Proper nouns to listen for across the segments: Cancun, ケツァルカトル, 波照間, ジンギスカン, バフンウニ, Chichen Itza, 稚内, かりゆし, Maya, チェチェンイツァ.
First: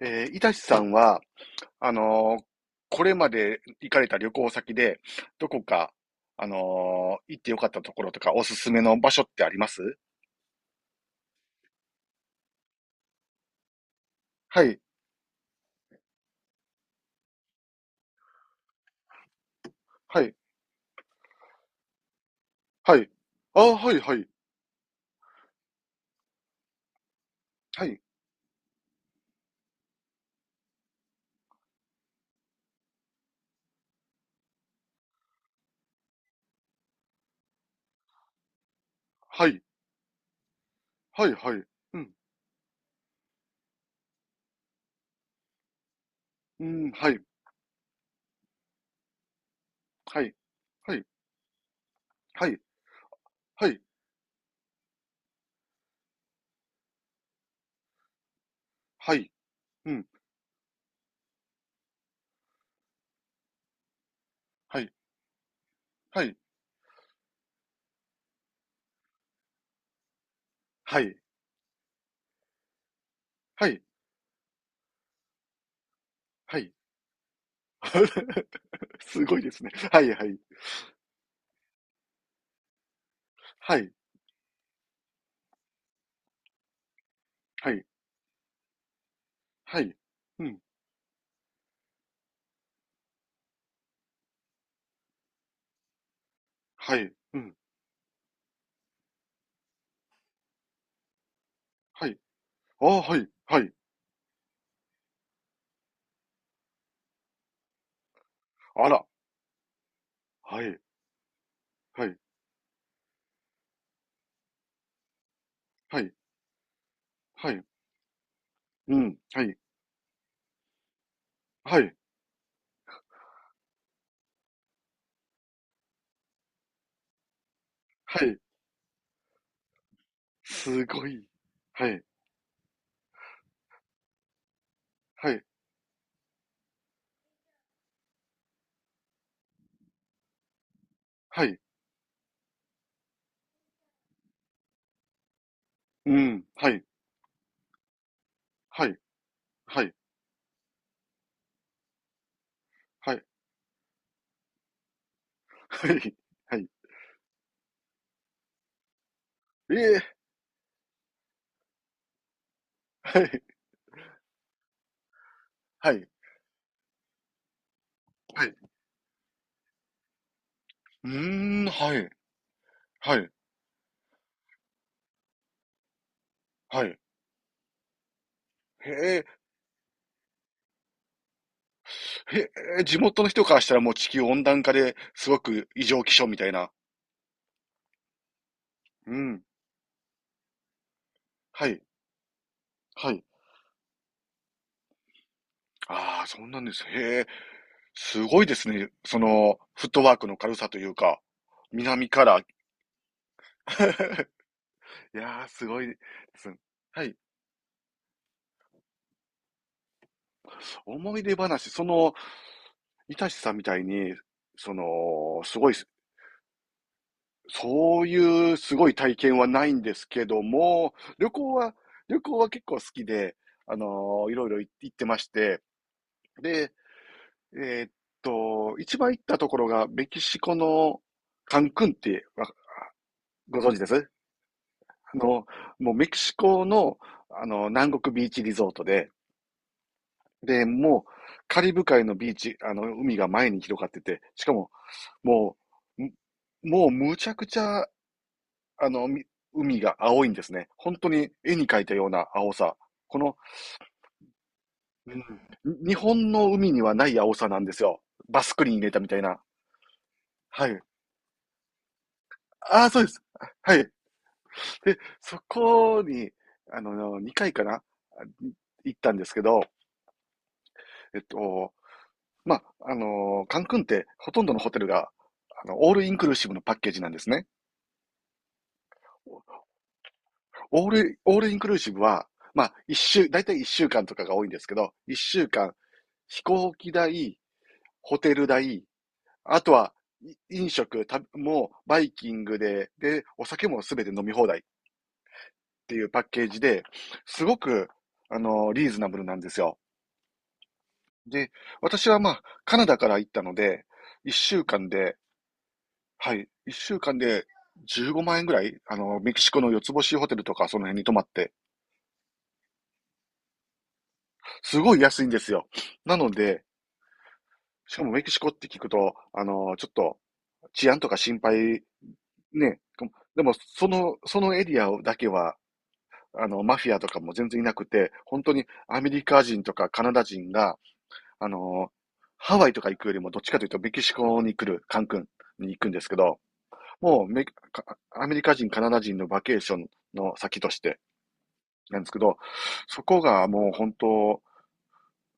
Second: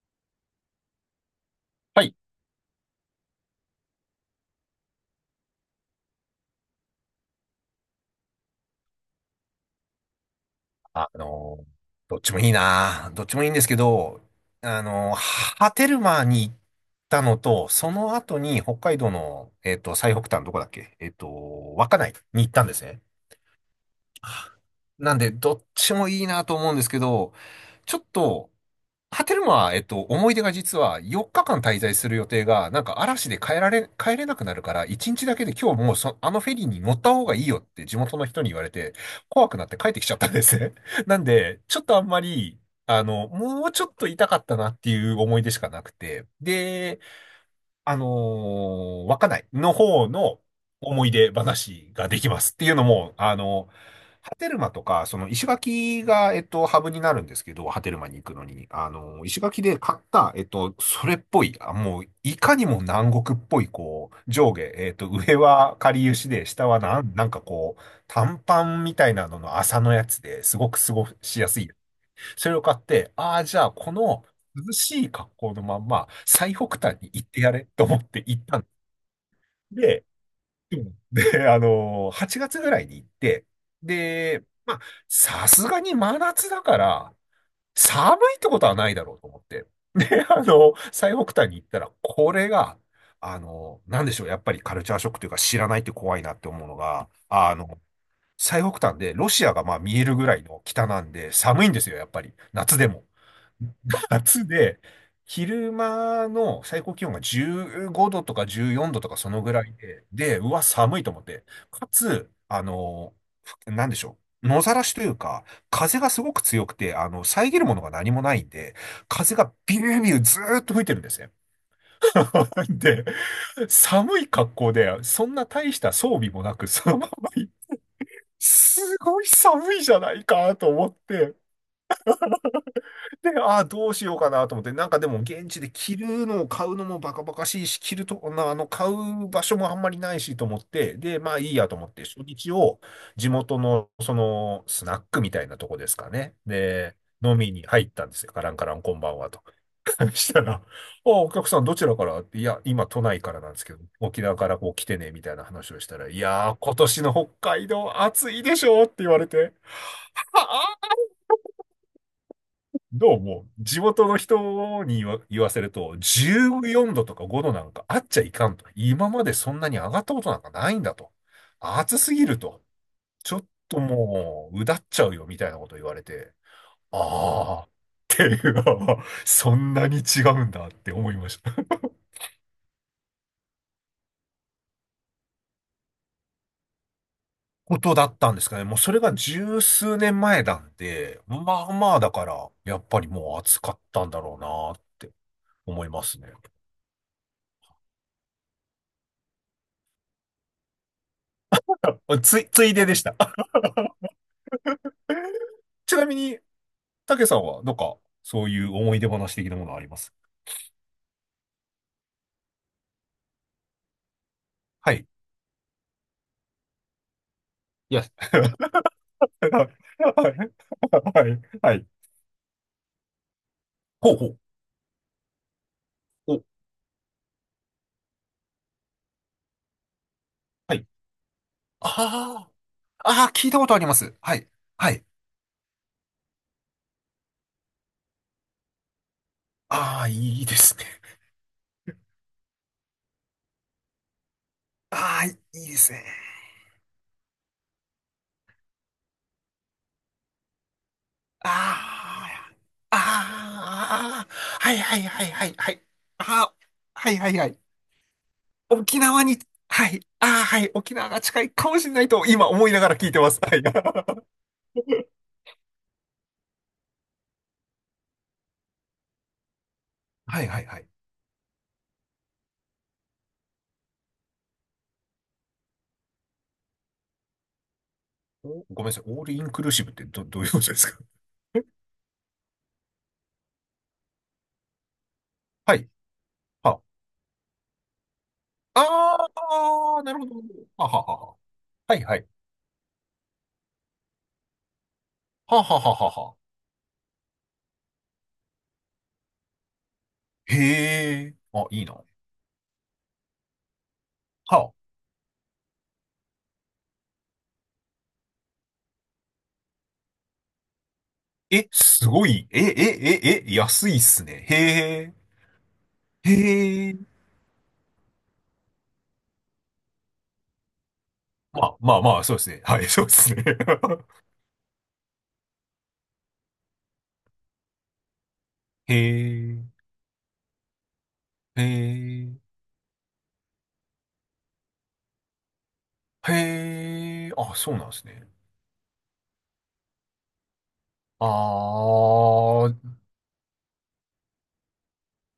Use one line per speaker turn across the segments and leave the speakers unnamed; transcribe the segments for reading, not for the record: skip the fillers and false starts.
いたしさんは、あ
はい。
のーこれまで行かれた旅行先で、どこか、行ってよかったところとか、おすすめの場所ってあります？
あのーどっちもいいな。どっちもいいんですけど、
はい、
あのー波照間に行ったのと、その後に北海道の、最
は
北
い、
端どこだっけ稚内に行ったんです
は
ね。
い。ああ、はい、はい、
なんで、どっちもいいなと思うんですけど、
は
ちょ
い、
っと、ハテルマは、思い出が実は4日間滞在する予定が、なんか嵐で帰れなくなるから、1日だけで今日もうそ、あのフェリーに乗った方がいいよって地元の人に言われて、
は
怖く
い、
なって帰ってきちゃったんですね。なん
はい、は
で、
い。
ちょっと
う
あん
ん、
まり、あの、もうちょっと痛かったなっていう思い出しかなくて。
うん、
で、
はい、
あの稚内の方
はい、
の
はい、
思い出話ができま
は
す。っ
い、
ていうのも、あ
は
の、
い、
波照間とか、その石垣が、ハブになるんですけど、波照間に行くのに、あ
は
の、
い、
石垣で
う
買っ
ん、
た、それっぽい、あもう、いかにも南国っぽい、こう、上下、
はい、
上はかりゆ
は
し
い、
で、下はなんかこう、短パンみたいなのの麻のやつですごく過
は
ご
い、
しやすいそれを買って、ああ、じゃ
は
あ、
い、
この涼しい格好のまんま、最
は
北
い。
端に行ってやれと思って行ったん
すごいですね。は
で、
い、はい、
8月ぐらいに行って、
はい、
で、まあ、さすがに真夏だから、
はい、
寒いってことはないだろうと思って。
はい、
で、あ
うん、
の、最北端に行ったら、これが、あの、なんでしょう、やっぱりカルチャーショックというか知らないって怖いなって思うの
は
が、
い、うん、
あの、最北端でロシアがまあ見えるぐらいの北なんで寒いんですよ、や
は
っ
い。
ぱり。夏
あ
で
あ、
も。
はい、はい。
夏で、昼間の最高気温が15度とか14
あ
度
ら、
とかそのぐらいで、で、うわ、
はい、
寒いと思って。か
はい、
つ、あの、なんでしょう。野ざらしというか、風
は
が
い、
すごく強くて、あの、
は
遮
い、
るものが何もないんで、
うん、
風
は
が
い、
ビュービューずーっと吹いてるんですね。
はい、
で、寒い格好で、そんな大した装備もなく、そのまま、
はい、
すごい寒いじゃないかと
す
思っ
ごい。
て、
はい、
で、ああ、どうしようかなと思って、なんかでも
はい、
現地で着るのを買うのもバカバカしいし、着ると、な買う場所もあんまりないしと思って、で、まあ
は
いい
い、
やと思って、初日を地元のそのスナックみたいなとこですか
う
ね。
ん、はい、
で、飲みに入ったんですよ。カランカラン
は
こ
い、
んばんはと。
はい、
したら、あ、お客さんどちらからっていや、今都
は
内
い、
からなんですけど、沖縄からこう来てね、みたいな話をし
は
たら、
い、
いや
は
ー、
い、
今年の北海道暑いでしょって言われて。
ええ、
ど
は
う
い、
も、地元の人に言わせる
は
と、
い、
14度とか5度なんかあっちゃい
は
か
い、
んと。今までそんなに上がったことなんかないんだ
う
と。
ーん、は
暑
い、
すぎると。
はい、
ちょっともう、うだっちゃうよみたいなこと言われて、
はい。
ああ、っていう、
へえ、
そんなに違うんだって思いました。
へえ、地元の人からしたらもう地球温暖化ですごく異常気象みたいな。
ことだったんですかね。もうそれ
う
が
ん、
十数年前なんで、ま
はい、
まあだから、やっぱり
はい。
もう暑かったんだろうなって思います
ああ、
ね。
そうなんです。へえ、すごいですね。その、フットワークの軽さというか、南から。
ついででした。
いやー、すごいで
ちなみに、
すね。はい。
たけさんは、なんか、そういう思い出話的なものあります
思い出話、その、いたしさんみたいに、そ
はい。
の、すごい、
いや、
そういう すごい体験はないんですけ
はい。
ども、
は
旅
い。
行は、
はい。
旅行は結構好きで、あ
ほう
の
ほ
い
う。
ろいろ行ってまして、
お、
で、えーっ一番行ったところがメキシコ
はい。
のカンクンって
ああ、ああ、聞いた
ご
こ
存
とあ
知で
りま
す？
す。はい。はい。
あの、もうメキシコの、あの、南国ビーチリゾートで、
ああ、いいで
で、
すね。
もう、カリブ海のビーチ、あの、海が前に広がってて、しかも、
ああ、い
も
いです
う、
ね。
むもうむちゃくちゃ、あの、海が青いんですね。本当に絵に描いたよう
あ
な青さ。
あ、
この、
ああ、はいはいはいはいはい。
に日本
あ
の
あ、
海にはな
はい
い
は
青
いは
さなん
い。
ですよ。バスクリーン入れ
沖
たみたい
縄
な。
に、はい。ああ、は
は
い。
い。
沖縄が近いかもしれないと、今思いな
あ
が
あ、
ら
そうで
聞いて
す。
ます。はい。
はい。で、そこに、あの、2回かな行ったんですけど、
はいはいはい。
えっと、まあ、カンクンってほとんどのホテルが、あの、オールインクルーシブのパッケージなんですね。
おごめんなさい。オールインクルーシブってどういうことですか？
オールイン クルーシブは、まあ、だいたい一週間とかが多いんですけど、一週間、
はい。
飛行
は
機代、ホテル代、
あ。
あとは、
あー、なるほど。
飲
はは
食、
はは。
もう、
は
バ
い
イ
はい。
キングで、で、お酒もすべて飲み放題っ
はは
て
は
いう
は
パッ
は。
ケージで、すごく、リーズナブルなんですよ。
へえ。
で、
あ、いいな。は
私はまあ、カナダから行ったので、一週
あ。
間で、はい。一週間で15万円ぐらい、あの、メキシコの四つ星ホテルとかその辺に泊まって、
え、すごい。え、え、え、え、安いっすね。
すごい
へ
安いんですよ。なの
え。へ
で、
え。
しかもメキシコって聞くと、あの、ちょっと治安とか心
まあ、
配、
まあまあ、そうですね。
ね、
はい、そうです
で
ね。
もその、そのエリアだけは、あの、マフィアとかも全然いなくて、本当に
へ
アメリカ人と
え。
かカナダ人が、あ
へ
の、
え。
ハワイとか行くよりもどっちかというとメキシコに来る、カンクンに行くんですけど、も
へ
う
え。
メ、
あ、そうなん
か
です
ア
ね。
メリカ人、カナダ人のバケーションの先として、
あ
なんですけど、
ー。
そこがもう本当、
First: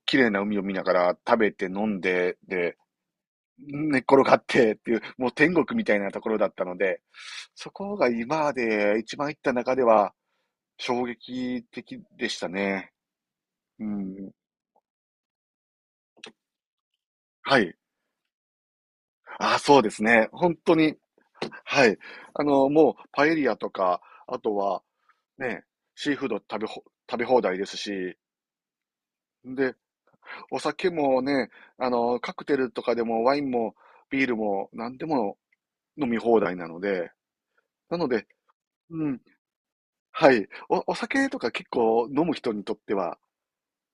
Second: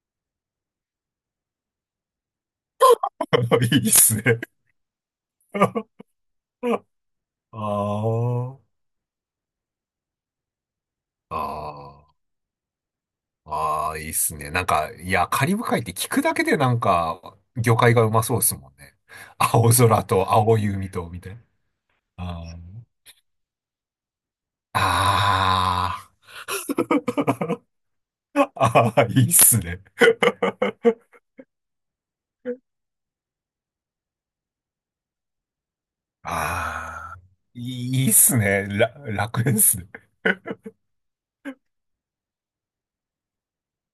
綺麗な海を見ながら食べて飲んで、で、
いいっ
寝っ
す
転が
ね。
ってっていう、もう天国みたいな ところだったので、そこ
あ
が今ま
ー。
で一番行った中では衝撃的
あー。
でしたね。う
ああ、いいっ
ん。
すね。なんか、いや、カリブ海って聞くだけでなんか、
はい。
魚介がうまそうですもんね。
あ、
青
そうです
空
ね。
と
本
青い
当
海
に。
と、みたいな。
はい。
あ
あの、
ー
もうパエリアとか、あとはね、
あ
シーフード食べ放題
ー。
ですし、
ああいいっす
で、
ね。
お酒 もね、あの、カクテルとかでもワインもビールも何でも飲み放題なので、
ああ、い
なの
いっ
で、
すね。ら、
うん、
楽ですね。
はい。お酒とか結構飲む人にとっては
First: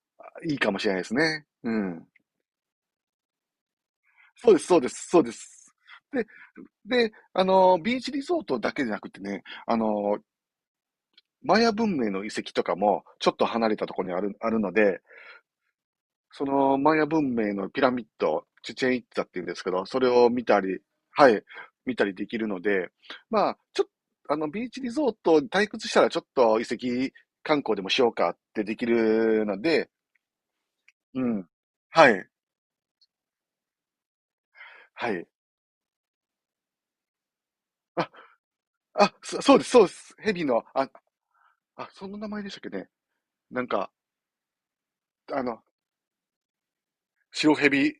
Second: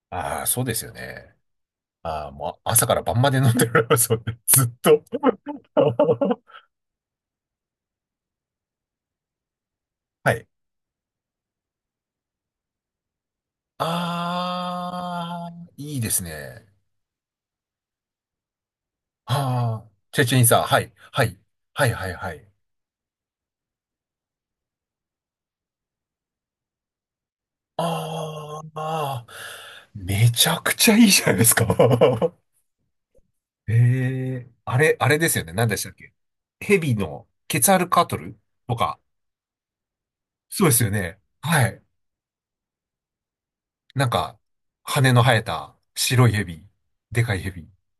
ああ、
いい
そう
か
で
もし
すよ
れないです
ね。
ね。うん。
ああ、もう朝から晩まで飲んでる。そうね、
そうで
ず
す、
っ
そうで
と。
す、そうです。で、で、あの、ビーチリゾートだけじゃなくてね、あの、
はい。
マヤ文明の遺跡とかもちょっと離れたところにある、あるので、
ああ、いいです
そ
ね。
のマヤ文明のピラミッド、チュチェンイッツァっていうんですけ
あ
ど、
あ、
それ
チェ
を
チェ
見
ン
た
さん、
り、
はい、は
は
い、
い、
はい、
見た
は
り
い、
で
は
きる
い。
ので、まあ、ちょっと、あの、ビーチリゾートに退屈したらちょっと遺跡観光でもしようかっ
あ
て
ー
でき
まあ
るので、
ー、めちゃくちゃいい
う
じゃないで
ん。
すか。
はい、
ええ、あれ、あ
は
れ
い。
ですよね。何でしたっけ？ヘビのケツァルカ
あ、
トルとか。
あ、そうです、そうです。ヘビの、
そうです
あ、
よね。はい。
あ、その名前でしたっけね。なんか、
なんか、羽の生
あ
え
の、
た白いヘビ。でかいヘ
白
ビ。
ヘビ、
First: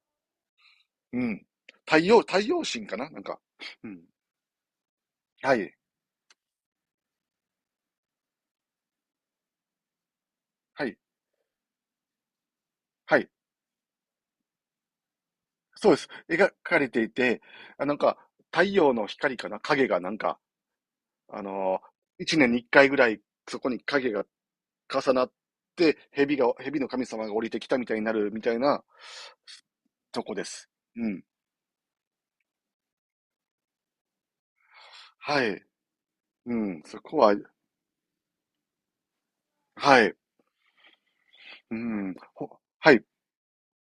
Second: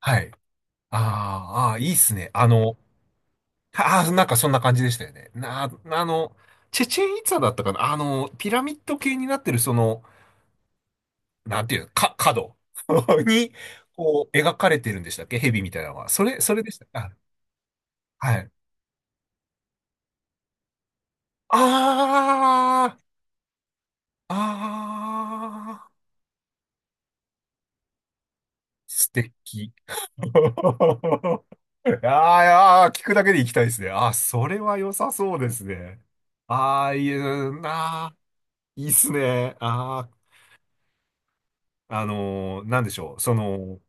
はい。あ
うん。
ーあー、いいっ
太
す
陽、
ね。
太
あ
陽
の、
神かななんか、うん。
ああ、なんかそんな感じでしたよね。
は
な、
い、
あの、チェチェンイツァだったかなあの、ピラミッド系になってるその、
はい、
なんていうの、か、角
は い。
に、こう、描かれてるんでしたっけ蛇みたい
そ
な
う
の
です。
は。
描
それで
か
した。
れてい
あ、
て、あ、なんか、
はい。
太陽の光かな影がなんか、あのー一年に一
あ
回ぐ
ー、
らい、そこに影が重なっ
あー、
て、蛇が、蛇の神様が降りてきたみたいになるみたいな
素敵。
とこで
あ
す。うん。
ーあー、聞くだけで行きたいですね。あー、それは良さそう
は
で
い。
すね。
うん。
ああ、
そ
いい
こは、
な、あーいいっすね。
は
あ
い。う
あ、
ん。
なんで
は
し
い。
ょう。その、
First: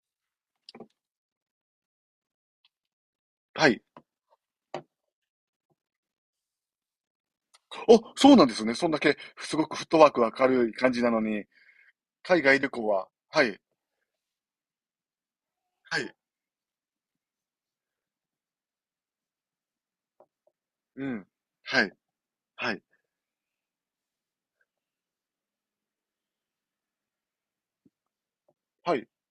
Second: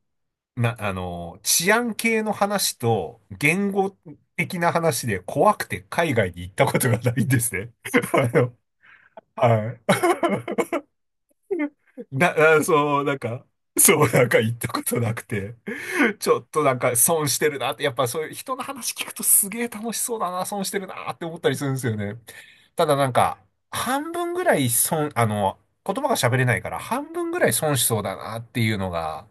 な、あの、治安系の話と
は
言
い。
語的な話で怖くて海外に行ったことがないんですね。
お、
あ
そうなんで
の、
すね。そんだけ、すご
は
くフットワーク明
い。
るい感じなのに、
な、
海外
あ
旅行
そう、
は、
なん
は
か、
い。
そう、なんか行ったことなくて、
はい。
ちょっとなんか損してるなって、やっぱそういう人の話聞くとすげえ楽しそうだな、損してる
う
なって
ん。
思ったりするんで
は
す
い。
よね。
はい。
ただなんか、半分ぐらい損、あの、言葉が喋れないから半分ぐらい損しそうだなっていうの
はい。
が、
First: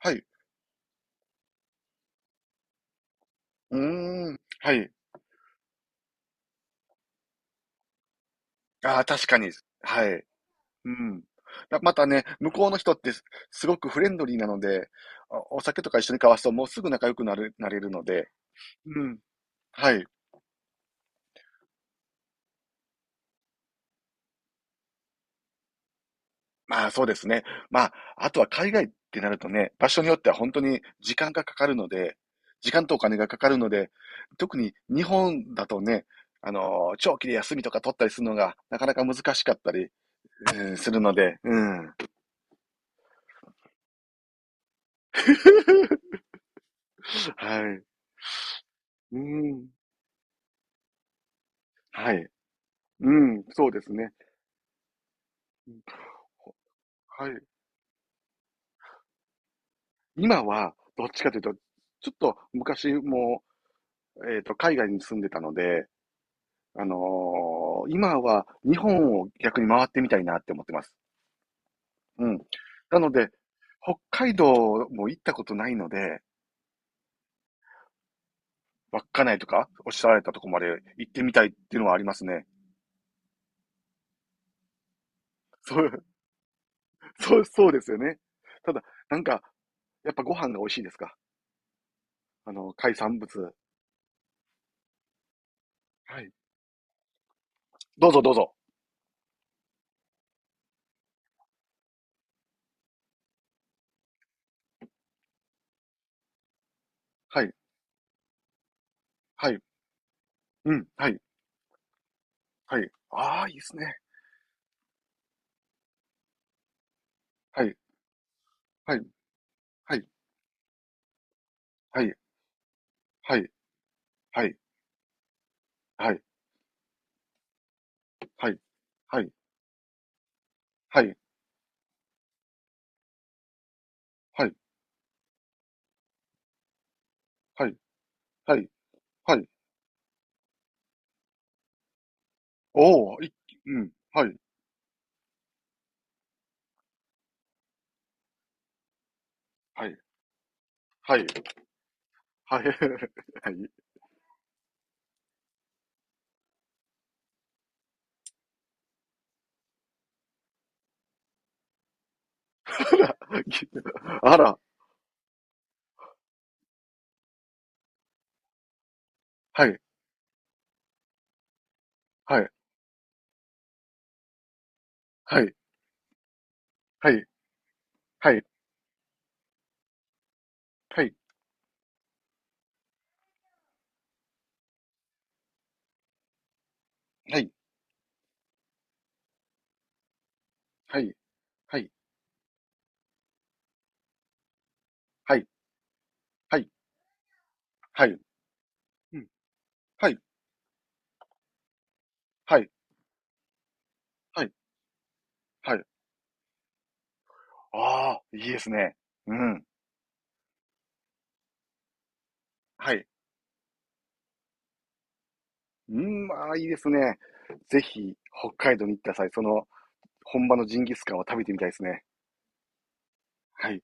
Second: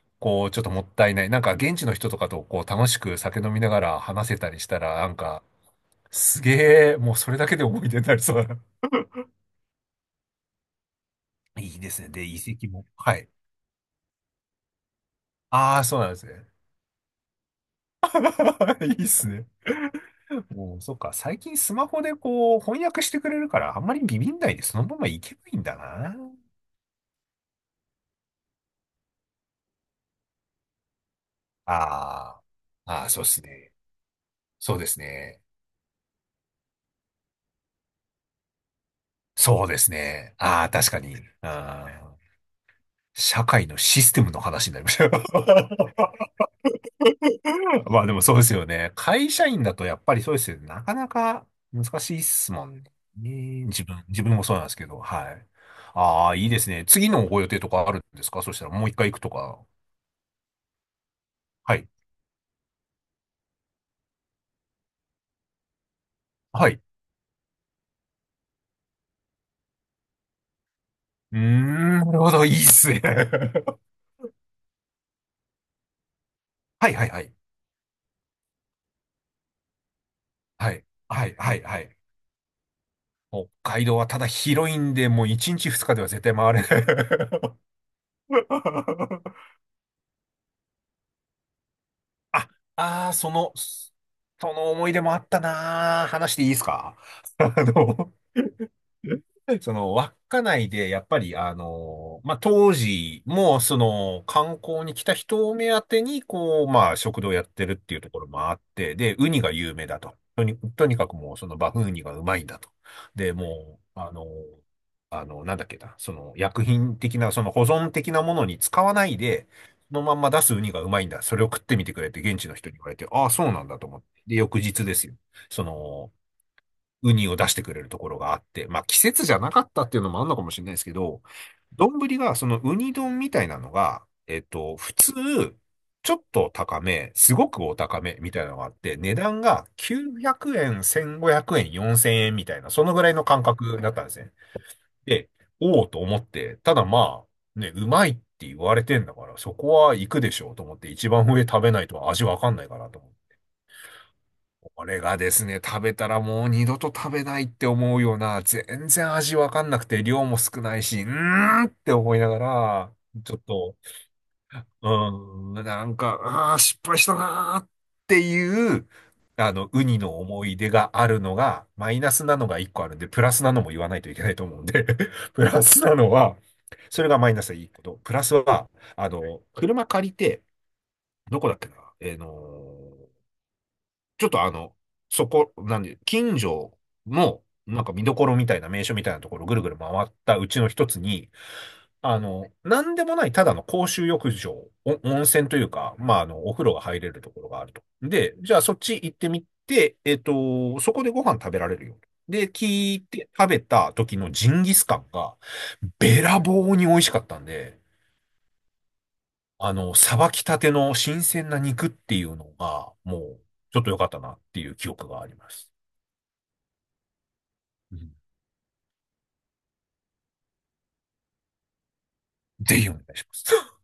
はい。
こう、ちょっともったいない。なんか、現地の人とかと、こう、楽しく酒飲みな
う
がら話
ー
せ
ん。
たりし
は
た
い。
ら、なんか、すげえ、もうそれだけで思い出になりそうだな。
ああ、確かに。はい。うん。
い
だ
いで
ま
す
た
ね。で、
ね、
遺
向こ
跡
うの
も。
人って
はい。
すごくフレンドリーなので、お
あ
酒
あ、
と
そ
か
う
一
なん
緒
で
に
す
交わす
ね。
ともうすぐ仲良くなれるので、
い
う
いっ
ん。
すね。
はい。
もう、そっか。最近スマホでこう、翻訳してくれるから、あんまりビビんないで、そのままいけばいいんだな。
まあそうですね。まあ、あとは海外ってなるとね、場所によっては本当に時間がかかるので、
あ
時間
あ、
とお
ああ、
金
そう
が
で
か
す
かるの
ね。
で、特に
そうです
日
ね。
本だとね、長期で休みとか取ったりするのがなかなか難しかっ
そう
た
で
り、
すね。ああ、
うんす
確か
るの
に。
で、う
あ
ん。
あ、社会のシステムの話になりました。
はい。
まあでもそうですよね。
う
会社員
ん。
だとやっぱりそうですよね。なかなか難
は
しいっ
い。
すもん
うん、
ね。
そうですね。
自分もそうなんですけど、はい。ああ、いいですね。次の
はい。
ご予定とかあるんですかそしたらもう一回行くとか。
今は、どっちかというと、
はい。
ちょっと昔も、海外に住んでたので、
はい。
あのー今は日本を逆に回ってみたいなって思ってます。
うーん、なる
う
ほ
ん。
ど。いいっす
な
ね。
ので、北海道も行ったことないので、
はいはいはい。
稚内とかおっしゃられたとこまで
はい。
行って
は
み
い、
たいっ
はい、
てい
は
うのはあ
い。
りますね。
北海道はただ広いんで、もう1日
そ
2日で
う、
は絶対回れな
そう、
い。
そうですよね。ただ、なんか、やっぱご飯が美味しいですか？
あ、
あの、海
ああ、
産
そ
物。
の、その思い出もあったなー。
はい。
話していいですか？ あ
どう
の、
ぞどうぞ。
その、稚内で、やっぱり、あの、まあ、当時も、その、観光に来た人を目当てに、こう、まあ、食堂
は
やっ
い。
てるっていうところもあって、で、ウニ
は
が
い。
有名だと。
う
と
ん。
にか
は
く
い。
もう、その、バフンウニがうまいんだと。
はい。
で、
ああ、いいです
も
ね。
う、あの、あの、なんだっけな、その、薬品的な、その、
は
保
い、
存的なものに使わ
はい、
ないで、そ
は
の
い、
まんま出すウニがうまいんだ。それを食ってみてく
は
れっ
い、
て、現地の人に言われて、ああ、
は
そ
い、
うなんだと思って。で、
はい、
翌日ですよ。その、
はい、
ウニを出してくれるところがあっ
はい、
て、まあ季節じゃなかったっていうのもあるのかもしれないですけ
はい、はい、
ど、丼がそのウニ丼みたいなのが、
はい、
普通、ちょっと高め、すごく
はい、
お高めみたいなの
は
が
い、
あって、値
は
段
い、
が900円、1500円、4000円みたいな、そのぐらい
おー、
の
い、
感
う
覚だ
ん、
ったんです
は
ね。
い、
で、おおと思って、ただまあ、ね、うまいって言われてんだから、そこ
は
は
い、
行くでしょうと思って、一
はい、
番上食べないと味わかん
は
な
い、
い
はい、
かなと思って これがですね、食べたらもう二度と食べないって思うような、全然味わかんなくて、量も少ないし、うーんって思いながら、
は
ちょっ
い、
と、
あら、
うーん、なんか、ああ、失敗したなーっていう、あ
は
の、
い、
ウニの思い出があるのが、マイナスな
は
の
い、
が一個あるんで、プラスなのも言わないといけないと思うんで、
は
プ
い、
ラスなのは、そ
は
れが
い、
マイナスでいいこと。プラ
は
ス
い、
は、あの、車借りて、
はい、
どこだっけな、えーのちょっとあの、そこ、なんで、近所の、
は
なんか見どころみたいな名所みたいなところをぐるぐる回ったうちの一つ
い、
に、
はい、
あの、なんでもないただの公衆浴場、お温
はい、はい、
泉というか、まあ、あの、お
は
風
い、
呂が入れるところがあると。
はい、
で、じゃあそっち行っ
うん、
てみて、
はい、
そこでご飯食べられるよ。で、
はい、
聞いて食べた時の
は
ジ
い、
ンギスカンが、
はい、
べらぼうに美味しかったんで、
あー、いいですね。うん、
あの、さばきたての新鮮な肉っていうの
は
が、
い、
もう、ちょっと良かったなっていう記憶があります。
うん、ああいいですね。ぜ
うん
ひ、北海道に行った際、その、本場のジンギスカンを食べてみたいですね。
ぜひお願いしま
は
す。
い。